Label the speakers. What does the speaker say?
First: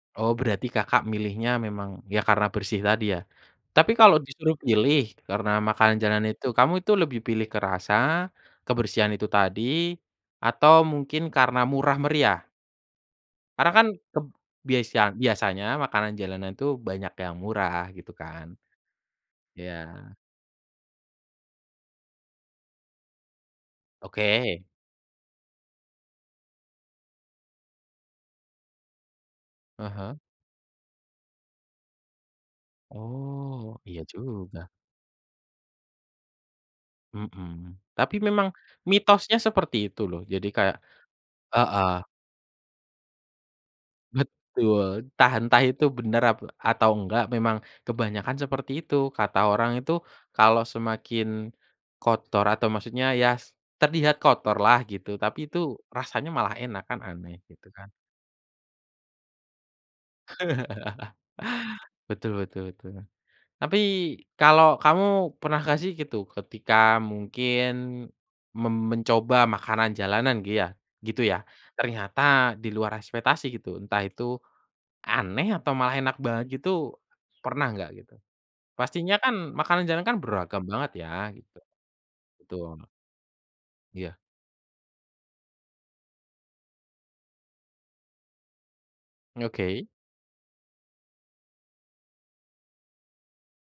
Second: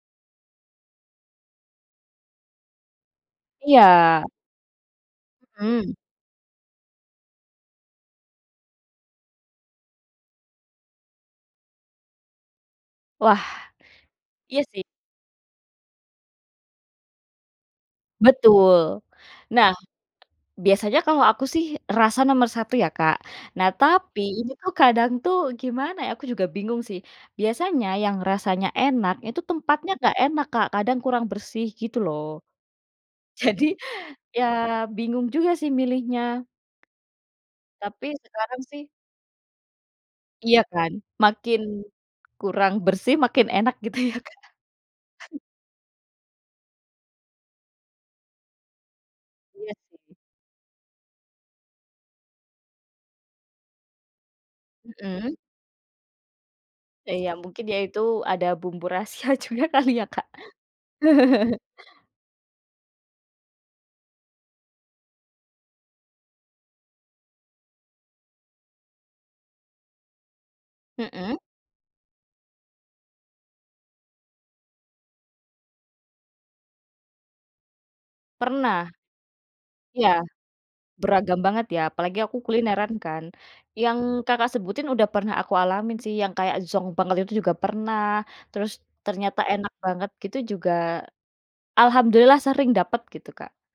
Speaker 1: Oh, berarti Kakak milihnya memang ya karena bersih tadi ya.
Speaker 2: Iya.
Speaker 1: Tapi kalau disuruh pilih karena
Speaker 2: Mhm.
Speaker 1: makanan jalanan itu kamu itu lebih pilih ke rasa, kebersihan itu tadi, atau mungkin karena murah meriah?
Speaker 2: Wah,
Speaker 1: Karena kan keb
Speaker 2: iya sih.
Speaker 1: biasa biasanya makanan jalanan itu banyak yang murah gitu kan.
Speaker 2: Betul. Nah,
Speaker 1: Iya.
Speaker 2: biasanya kalau aku sih rasa nomor 1 ya Kak, nah, tapi ini
Speaker 1: Oke.
Speaker 2: tuh kadang tuh gimana ya aku juga bingung sih, biasanya yang rasanya enak itu
Speaker 1: Ah
Speaker 2: tempatnya nggak
Speaker 1: hah.
Speaker 2: enak Kak kadang kurang bersih gitu loh. Jadi,
Speaker 1: Oh, iya
Speaker 2: ya
Speaker 1: juga.
Speaker 2: bingung juga sih milihnya.
Speaker 1: Mhm,
Speaker 2: Tapi
Speaker 1: tapi memang,
Speaker 2: sekarang sih
Speaker 1: mitosnya seperti itu loh jadi
Speaker 2: Iya
Speaker 1: kayak
Speaker 2: kan, makin
Speaker 1: heeh.
Speaker 2: kurang bersih makin enak gitu ya Kak.
Speaker 1: Betul, entah entah itu bener ap atau enggak memang kebanyakan seperti itu kata orang
Speaker 2: Iya
Speaker 1: itu
Speaker 2: sih.
Speaker 1: kalau semakin, kotor atau maksudnya ya, terlihat kotorlah gitu
Speaker 2: Mhm.
Speaker 1: tapi itu rasanya malah enak kan
Speaker 2: Ya ya,
Speaker 1: aneh
Speaker 2: mungkin
Speaker 1: gitu
Speaker 2: ya
Speaker 1: kan.
Speaker 2: itu ada bumbu rahasia juga kali ya Kak.
Speaker 1: Betul betul betul. Tapi kalau kamu pernah gak sih gitu ketika mungkin, mem mencoba makanan jalanan giya gitu
Speaker 2: Mhm.
Speaker 1: ya ternyata di luar ekspektasi gitu entah itu, aneh atau malah enak banget gitu, pernah nggak gitu?
Speaker 2: Pernah.
Speaker 1: Pastinya kan makanan jalanan
Speaker 2: Iya,
Speaker 1: kan beragam banget ya
Speaker 2: beragam
Speaker 1: gitu,
Speaker 2: banget ya apalagi aku
Speaker 1: betul.
Speaker 2: kulineran kan, yang
Speaker 1: Iya.
Speaker 2: Kakak sebutin udah pernah aku alamin sih yang kayak zonk banget itu juga pernah terus, ternyata enak
Speaker 1: Oke.
Speaker 2: banget gitu juga, alhamdulillah sering dapet gitu Kak.